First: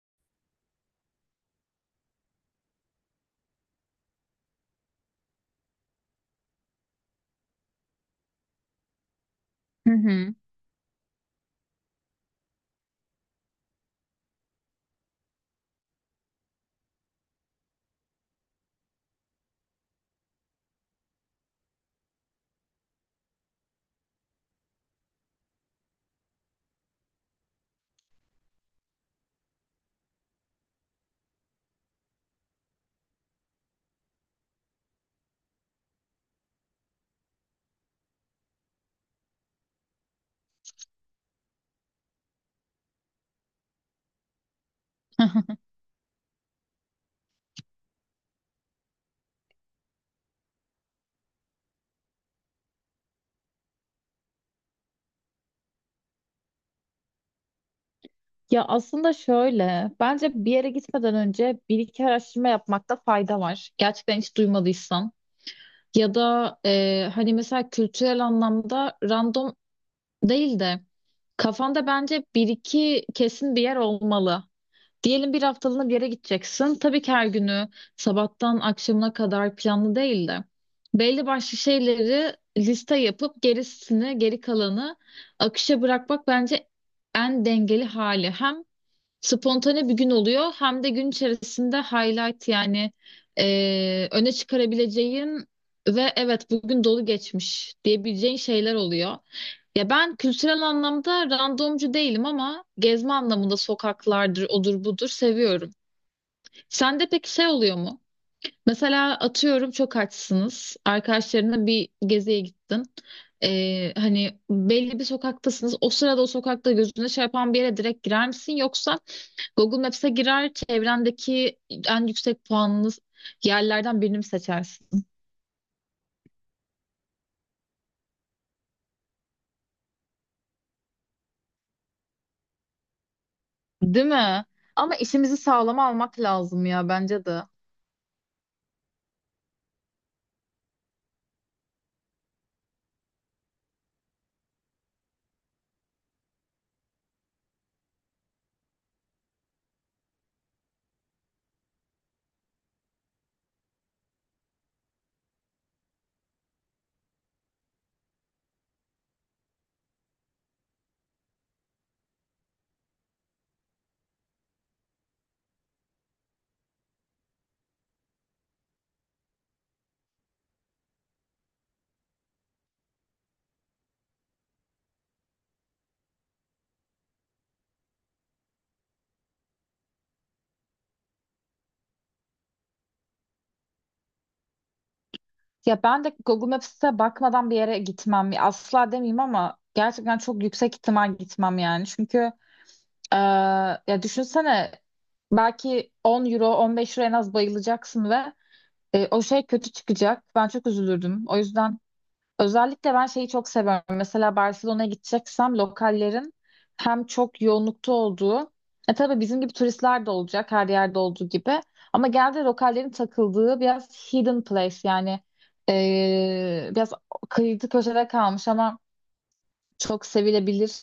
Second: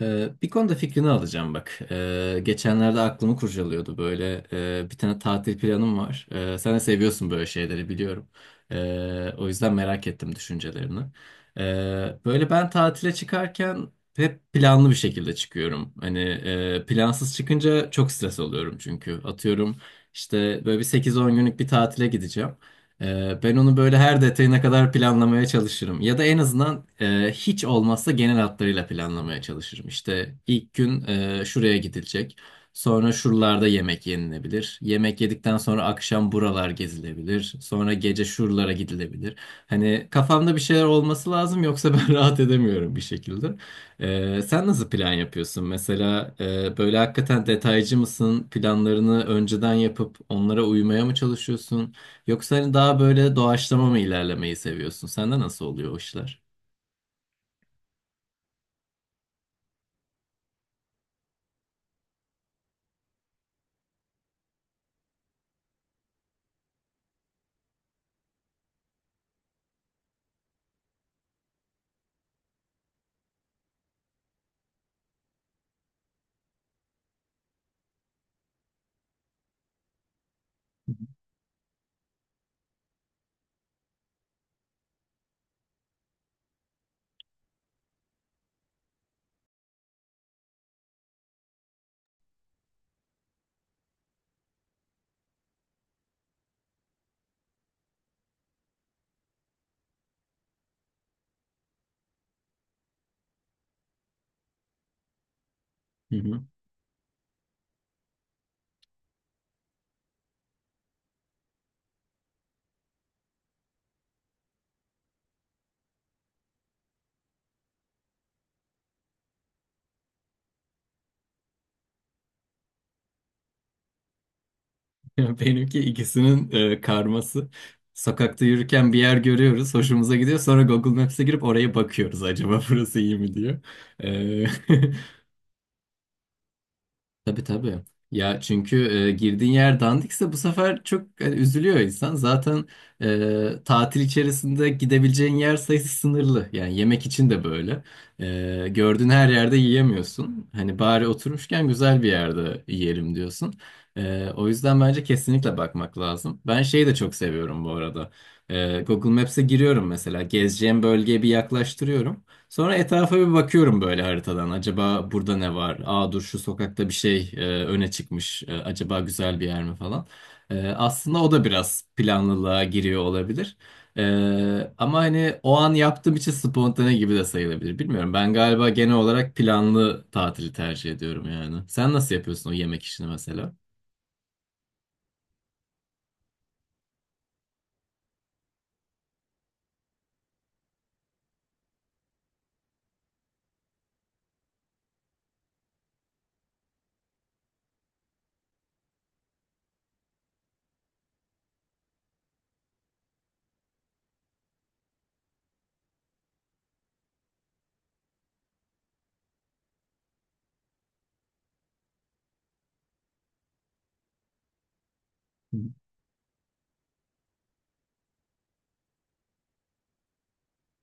Bir konuda fikrini alacağım bak. Geçenlerde aklımı kurcalıyordu böyle. Bir tane tatil planım var. Sen de seviyorsun böyle şeyleri biliyorum. O yüzden Hı merak ettim hı. düşüncelerini. Böyle ben tatile çıkarken hep planlı bir şekilde çıkıyorum. Hani plansız çıkınca çok stres oluyorum çünkü. Atıyorum işte böyle 8-10 günlük bir tatile gideceğim. Ben onu böyle her detayına kadar planlamaya çalışırım. Ya da en azından hiç olmazsa genel hatlarıyla planlamaya çalışırım. İşte ilk gün şuraya gidilecek. Sonra şuralarda yemek yenilebilir. Yemek yedikten sonra akşam buralar gezilebilir. Sonra gece şuralara gidilebilir. Hani kafamda bir şeyler olması lazım, yoksa ben rahat edemiyorum bir şekilde. Sen nasıl plan yapıyorsun? Mesela böyle hakikaten detaycı mısın? Planlarını önceden yapıp onlara uymaya mı çalışıyorsun? Yoksa hani daha böyle doğaçlama mı ilerlemeyi seviyorsun? Sende nasıl oluyor o işler? Ya aslında şöyle, bence bir yere gitmeden önce bir iki araştırma yapmakta fayda var. Gerçekten hiç duymadıysan. Ya da hani mesela kültürel anlamda random değil de kafanda bence bir iki kesin bir yer olmalı. Diyelim bir haftalığına bir yere gideceksin. Tabii ki her günü sabahtan akşamına kadar planlı değil de belli başlı şeyleri liste yapıp gerisini, geri kalanı akışa bırakmak bence en dengeli hali. Hem spontane bir gün oluyor. Hem de gün içerisinde highlight yani öne çıkarabileceğin ve evet bugün dolu geçmiş diyebileceğin şeyler oluyor. Ya ben kültürel anlamda randomcu değilim ama gezme anlamında sokaklardır, odur budur seviyorum. Hı hı. Sende peki şey oluyor mu? Mesela atıyorum çok açsınız. Arkadaşlarına bir geziye gittin. Hani belli bir sokaktasınız. O sırada o sokakta gözüne şey yapan bir yere direkt girer misin? Yoksa Google Maps'e girer, çevrendeki en yüksek puanlı yerlerden birini mi seçersin? Benimki ikisinin karması. Sokakta yürürken bir yer görüyoruz, hoşumuza gidiyor. Sonra Google Maps'e girip oraya bakıyoruz, acaba burası iyi mi diyor. Değil E, mi? Ama işimizi sağlama almak lazım ya bence de. Tabii tabii. Ya çünkü girdiğin yer dandikse bu sefer çok hani, üzülüyor insan. Zaten tatil içerisinde gidebileceğin yer sayısı sınırlı. Yani yemek için de böyle. Gördüğün her yerde yiyemiyorsun. Hani bari oturmuşken güzel bir yerde yiyelim diyorsun. O yüzden bence kesinlikle bakmak lazım. Ben şeyi de çok seviyorum bu arada. Google Maps'e giriyorum mesela. Gezeceğim bölgeye bir yaklaştırıyorum. Sonra etrafa bir bakıyorum böyle haritadan. Acaba burada ne var? Aa, dur, şu sokakta bir şey öne çıkmış. Acaba güzel bir yer mi falan. Aslında o da biraz planlılığa giriyor olabilir. Ama hani o an yaptığım için spontane gibi de sayılabilir. Bilmiyorum. Ben galiba genel olarak planlı tatili tercih ediyorum yani. Sen nasıl yapıyorsun o yemek işini mesela? Ya ben de Google Maps'e bakmadan bir yere gitmem. Asla demeyeyim ama gerçekten çok yüksek ihtimal gitmem yani. Çünkü eee, ya düşünsene belki 10 euro, 15 euro en az bayılacaksın ve o şey kötü çıkacak. Ben çok üzülürdüm. O yüzden özellikle ben şeyi çok seviyorum. Mesela Barcelona'ya gideceksem lokallerin hem çok yoğunlukta olduğu, tabii bizim gibi turistler de olacak, her yerde olduğu gibi. Ama genelde lokallerin takıldığı biraz hidden place, yani biraz kıyıda köşede kalmış ama çok sevilebilir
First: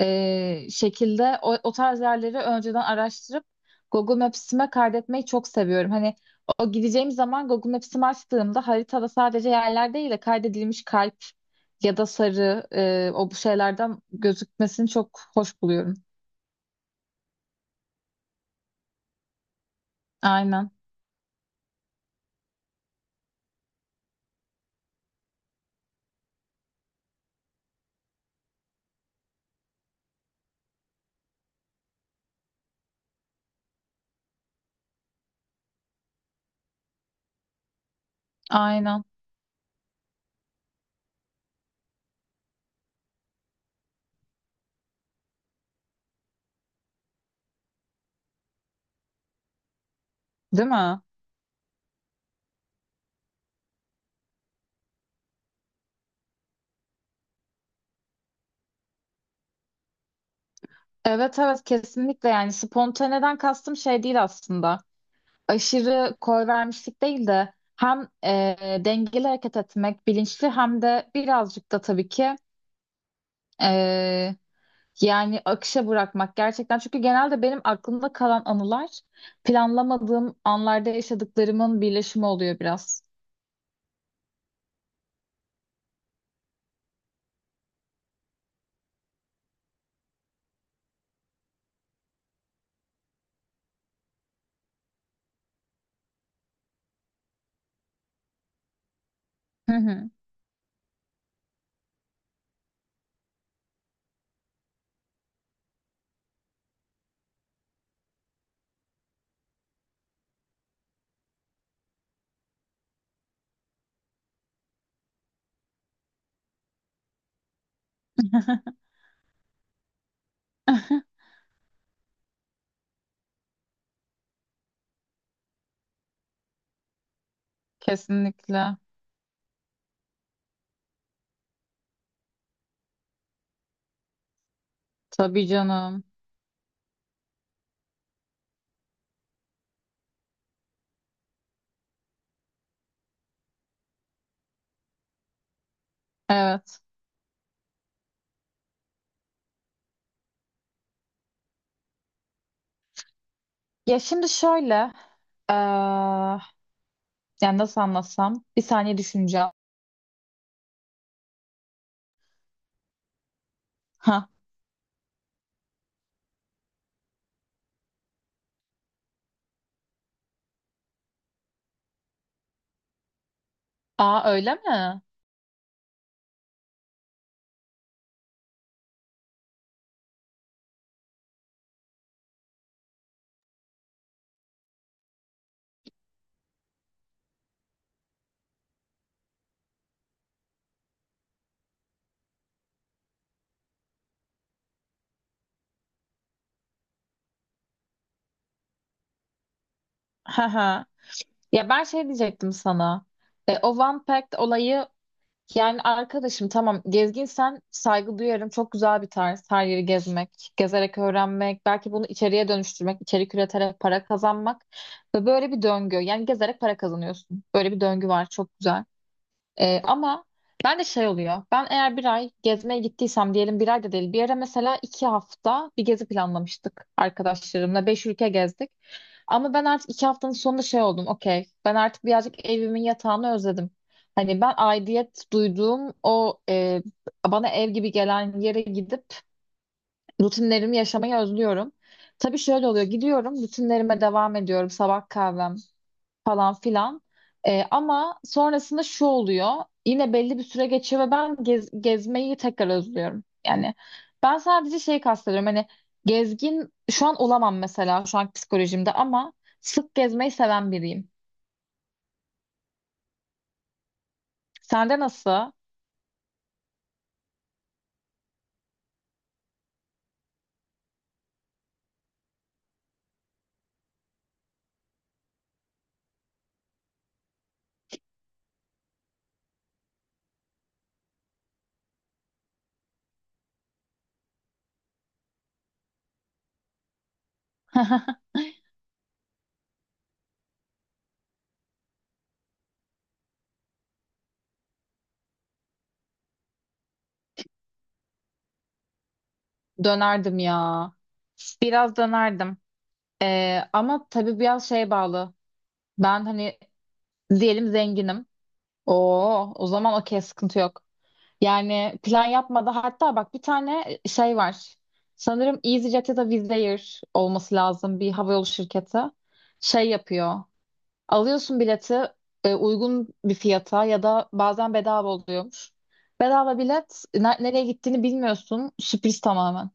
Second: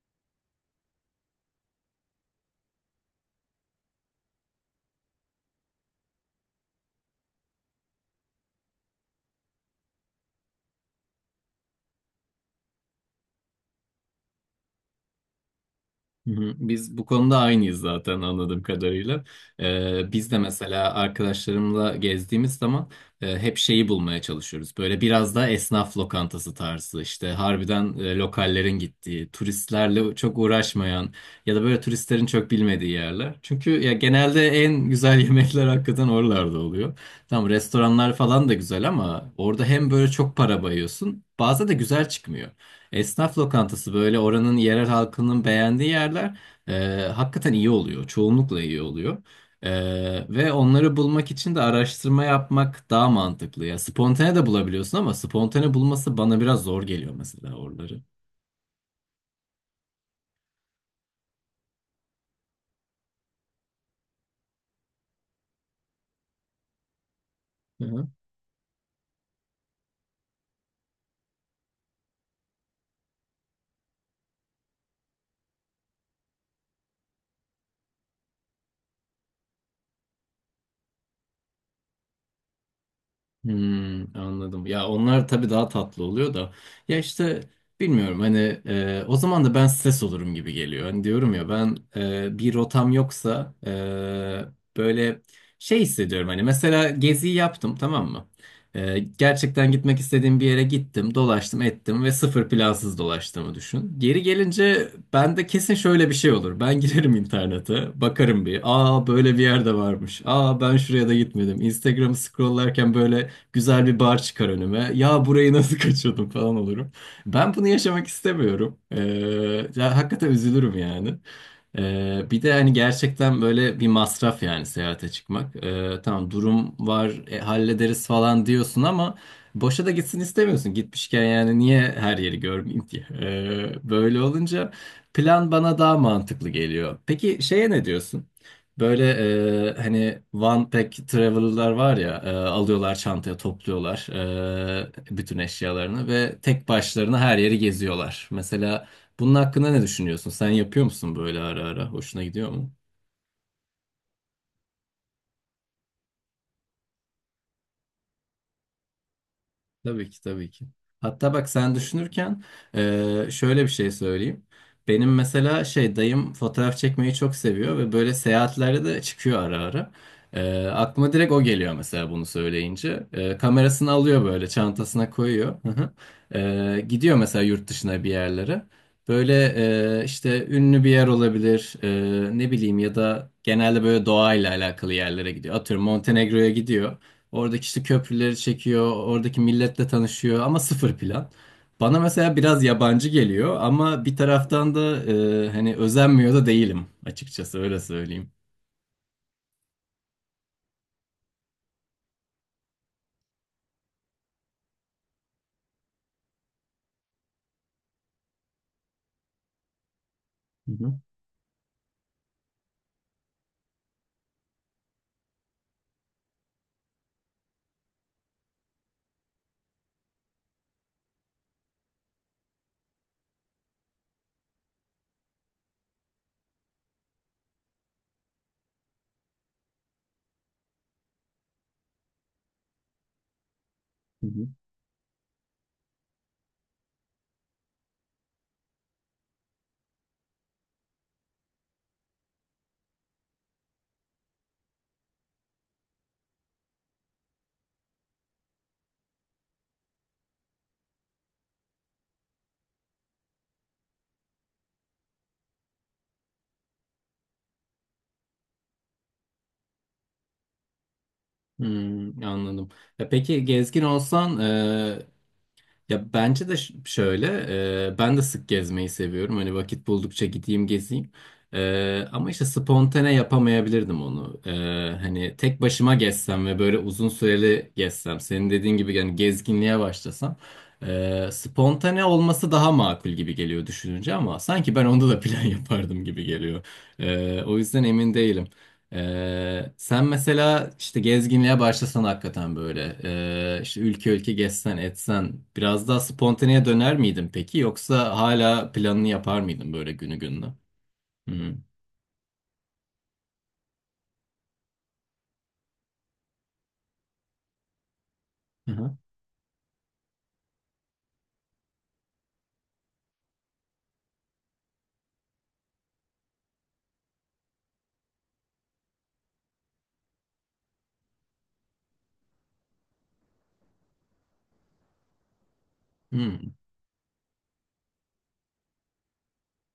şekilde o tarz yerleri önceden araştırıp Google Maps'ime kaydetmeyi çok seviyorum. Hani o gideceğim zaman Google Maps'imi açtığımda haritada sadece yerler değil de kaydedilmiş kalp ya da sarı o bu şeylerden gözükmesini çok hoş buluyorum. Hı hı. Biz bu konuda aynıyız zaten anladığım kadarıyla. Biz de Aynen, mesela arkadaşlarımla gezdiğimiz zaman hep şeyi bulmaya çalışıyoruz. Böyle biraz daha esnaf lokantası tarzı, işte harbiden lokallerin gittiği, turistlerle çok uğraşmayan ya da böyle turistlerin çok bilmediği yerler. Çünkü ya genelde en güzel yemekler hakikaten oralarda oluyor. Tamam, restoranlar falan da güzel aynen. ama orada hem böyle çok para bayıyorsun, bazen de güzel çıkmıyor. Esnaf lokantası, böyle oranın yerel halkının beğendiği yerler hakikaten iyi oluyor. Çoğunlukla iyi oluyor. E, Ve Değil onları mi? bulmak için de araştırma yapmak daha mantıklı ya. Spontane de bulabiliyorsun ama spontane bulması bana biraz zor geliyor mesela oraları. Evet evet, kesinlikle. Yani spontaneden kastım şey değil aslında. Aşırı koy vermişlik değil de hem dengeli hareket etmek, bilinçli, hem de birazcık da tabii ki e, yani akışa bırakmak gerçekten. Çünkü genelde benim aklımda kalan anılar planlamadığım anlarda yaşadıklarımın birleşimi oluyor biraz. Hmm, anladım. Ya onlar tabii daha tatlı oluyor da. Ya işte bilmiyorum, hani o zaman da ben stres olurum gibi geliyor. Hani diyorum ya, ben bir rotam yoksa böyle şey hissediyorum, hani mesela geziyi yaptım, tamam mı? Gerçekten Hı gitmek hı. istediğim bir yere gittim, dolaştım, ettim ve sıfır plansız dolaştığımı düşün. Geri gelince bende kesin şöyle bir şey olur. Ben girerim internete, bakarım bir. Aa, böyle bir yerde varmış. Aa, ben şuraya da gitmedim. Instagram'ı scrolllarken böyle güzel bir bar çıkar önüme. Ya, burayı nasıl kaçırdım falan olurum. Ben bunu yaşamak istemiyorum. Ya hakikaten üzülürüm yani. Bir de hani gerçekten böyle bir masraf yani seyahate çıkmak. Tamam, durum var, hallederiz falan Kesinlikle. diyorsun ama boşa da gitsin istemiyorsun. Gitmişken yani niye her yeri görmeyeyim diye. Böyle olunca Tabii plan bana daha canım. mantıklı geliyor. Peki şeye ne diyorsun? Böyle hani one pack traveler'lar var ya, alıyorlar çantaya, topluyorlar bütün eşyalarını ve tek Evet. başlarına her yeri geziyorlar. Mesela bunun hakkında ne düşünüyorsun? Sen yapıyor musun böyle ara ara? Hoşuna gidiyor mu? Ya şimdi şöyle, e, yani nasıl anlatsam, bir saniye düşüneceğim. Tabii ki, tabii ki. Hatta bak, sen düşünürken şöyle bir şey Ha. söyleyeyim. Benim mesela şey dayım fotoğraf çekmeyi çok seviyor ve böyle seyahatlerde de çıkıyor ara ara. Aklıma direkt o geliyor mesela bunu söyleyince. Kamerasını Aa alıyor, böyle öyle mi? çantasına koyuyor. Hı hı. Gidiyor mesela yurt dışına bir yerlere. Böyle işte ünlü bir yer olabilir, ne bileyim, ya da genelde böyle doğayla alakalı yerlere gidiyor. Atıyorum Montenegro'ya gidiyor. Oradaki işte köprüleri çekiyor, oradaki milletle tanışıyor ama sıfır plan. Bana mesela biraz yabancı geliyor ama bir taraftan da hani özenmiyor da değilim, açıkçası öyle söyleyeyim. Ha ha. Ya ben şey diyecektim sana. O One Pact olayı, yani arkadaşım tamam, gezginsen saygı duyarım. Çok güzel bir tarz her yeri gezmek, Hı gezerek hı. öğrenmek, belki bunu içeriye dönüştürmek, içerik üreterek para kazanmak ve böyle bir döngü. Yani gezerek para kazanıyorsun. Böyle bir döngü var, çok güzel. Ama ben de şey oluyor. Ben eğer bir ay gezmeye gittiysem, diyelim bir ay da değil, bir yere mesela 2 hafta bir gezi planlamıştık arkadaşlarımla. 5 ülke gezdik. Ama ben artık 2 haftanın sonunda şey oldum. Okey. Ben artık birazcık evimin yatağını özledim. Hani ben aidiyet duyduğum o, bana ev gibi gelen yere gidip rutinlerimi yaşamayı özlüyorum. Tabii şöyle oluyor. Gidiyorum, rutinlerime devam ediyorum. Sabah kahvem, falan filan. Ama sonrasında şu oluyor. Yine belli bir süre geçiyor ve ben gezmeyi tekrar özlüyorum. Yani ben sadece şey kastediyorum. Hani gezgin şu an olamam mesela, şu an psikolojimde, ama sık gezmeyi seven biriyim. Hmm, anladım. Ya peki gezgin olsan Sende nasıl? ya bence de şöyle ben de sık gezmeyi seviyorum. Hani vakit buldukça gideyim gezeyim. Ama işte spontane yapamayabilirdim onu. Hani tek başıma gezsem ve böyle uzun süreli gezsem, senin dediğin gibi yani gezginliğe başlasam spontane olması daha makul gibi geliyor düşününce, ama sanki ben onda da plan yapardım gibi geliyor. O yüzden emin değilim. Sen mesela işte gezginliğe başlasan hakikaten böyle işte ülke ülke gezsen etsen biraz daha spontaneye döner miydin peki, yoksa hala planını yapar mıydın böyle günü Dönerdim gününe? ya. Hı Biraz dönerdim. Ama tabii biraz şeye bağlı. Ben hani diyelim zenginim. hı. Oo, o zaman okey, sıkıntı yok. Yani plan yapmadı. Hatta bak, bir tane şey var. Sanırım EasyJet ya da Wizz Air olması lazım, bir havayolu şirketi. Şey yapıyor. Alıyorsun bileti uygun bir fiyata ya da bazen bedava oluyormuş. Hı. Bedava bilet, nereye gittiğini bilmiyorsun. Sürpriz tamamen.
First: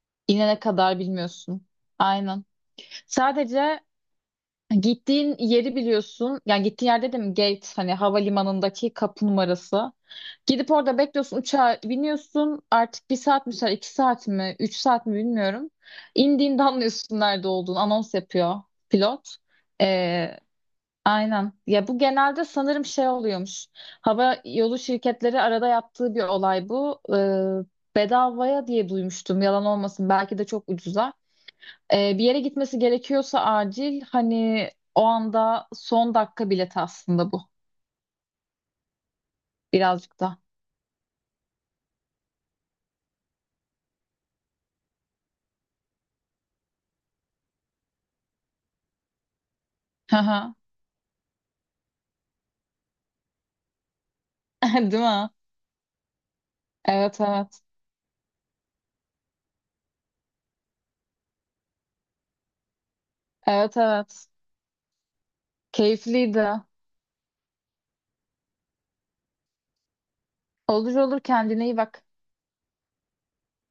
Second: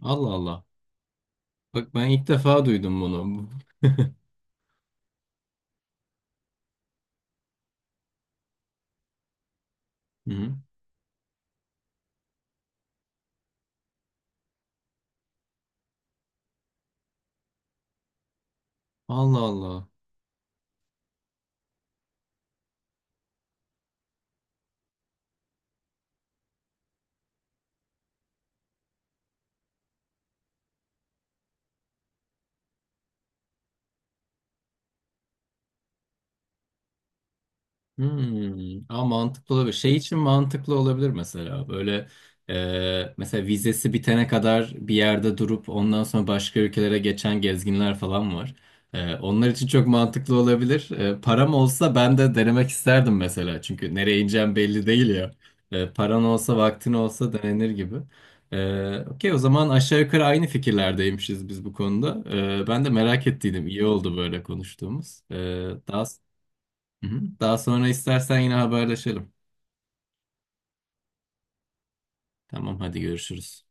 Allah İnene Allah. kadar bilmiyorsun. Bak ben ilk Aynen. defa duydum bunu. Sadece gittiğin yeri biliyorsun. Yani gittiğin yer dedim, gate, hani havalimanındaki kapı numarası. Hı. Gidip orada bekliyorsun, uçağa biniyorsun. Artık 1 saat mi sürer, 2 saat mi, 3 saat mi bilmiyorum. İndiğinde anlıyorsun nerede olduğunu. Anons yapıyor pilot. Allah Allah. Ee, aynen. Ya bu genelde sanırım şey oluyormuş. Hava yolu şirketleri arada yaptığı bir olay bu. Bedavaya diye duymuştum. Yalan olmasın, belki de çok ucuza. Bir yere gitmesi gerekiyorsa acil, hani o anda son dakika bileti aslında bu, Hmm, ama mantıklı olabilir. Şey için birazcık da. mantıklı olabilir mesela. Böyle mesela vizesi bitene kadar bir yerde durup ondan sonra başka ülkelere geçen gezginler falan var. Onlar için çok Hı mantıklı hı. olabilir. Param olsa ben de denemek isterdim mesela. Çünkü nereye ineceğim belli Değil değil ya. mi? Paran olsa vaktin Evet olsa evet. denenir gibi. Okey, o zaman aşağı yukarı aynı fikirlerdeymişiz biz bu konuda. Ben de merak ettiydim. Evet İyi oldu evet. böyle konuştuğumuz. E, daha Keyifliydi. Hı hı. Daha sonra istersen yine haberleşelim. Olur olur, kendine iyi bak. Tamam, hadi görüşürüz.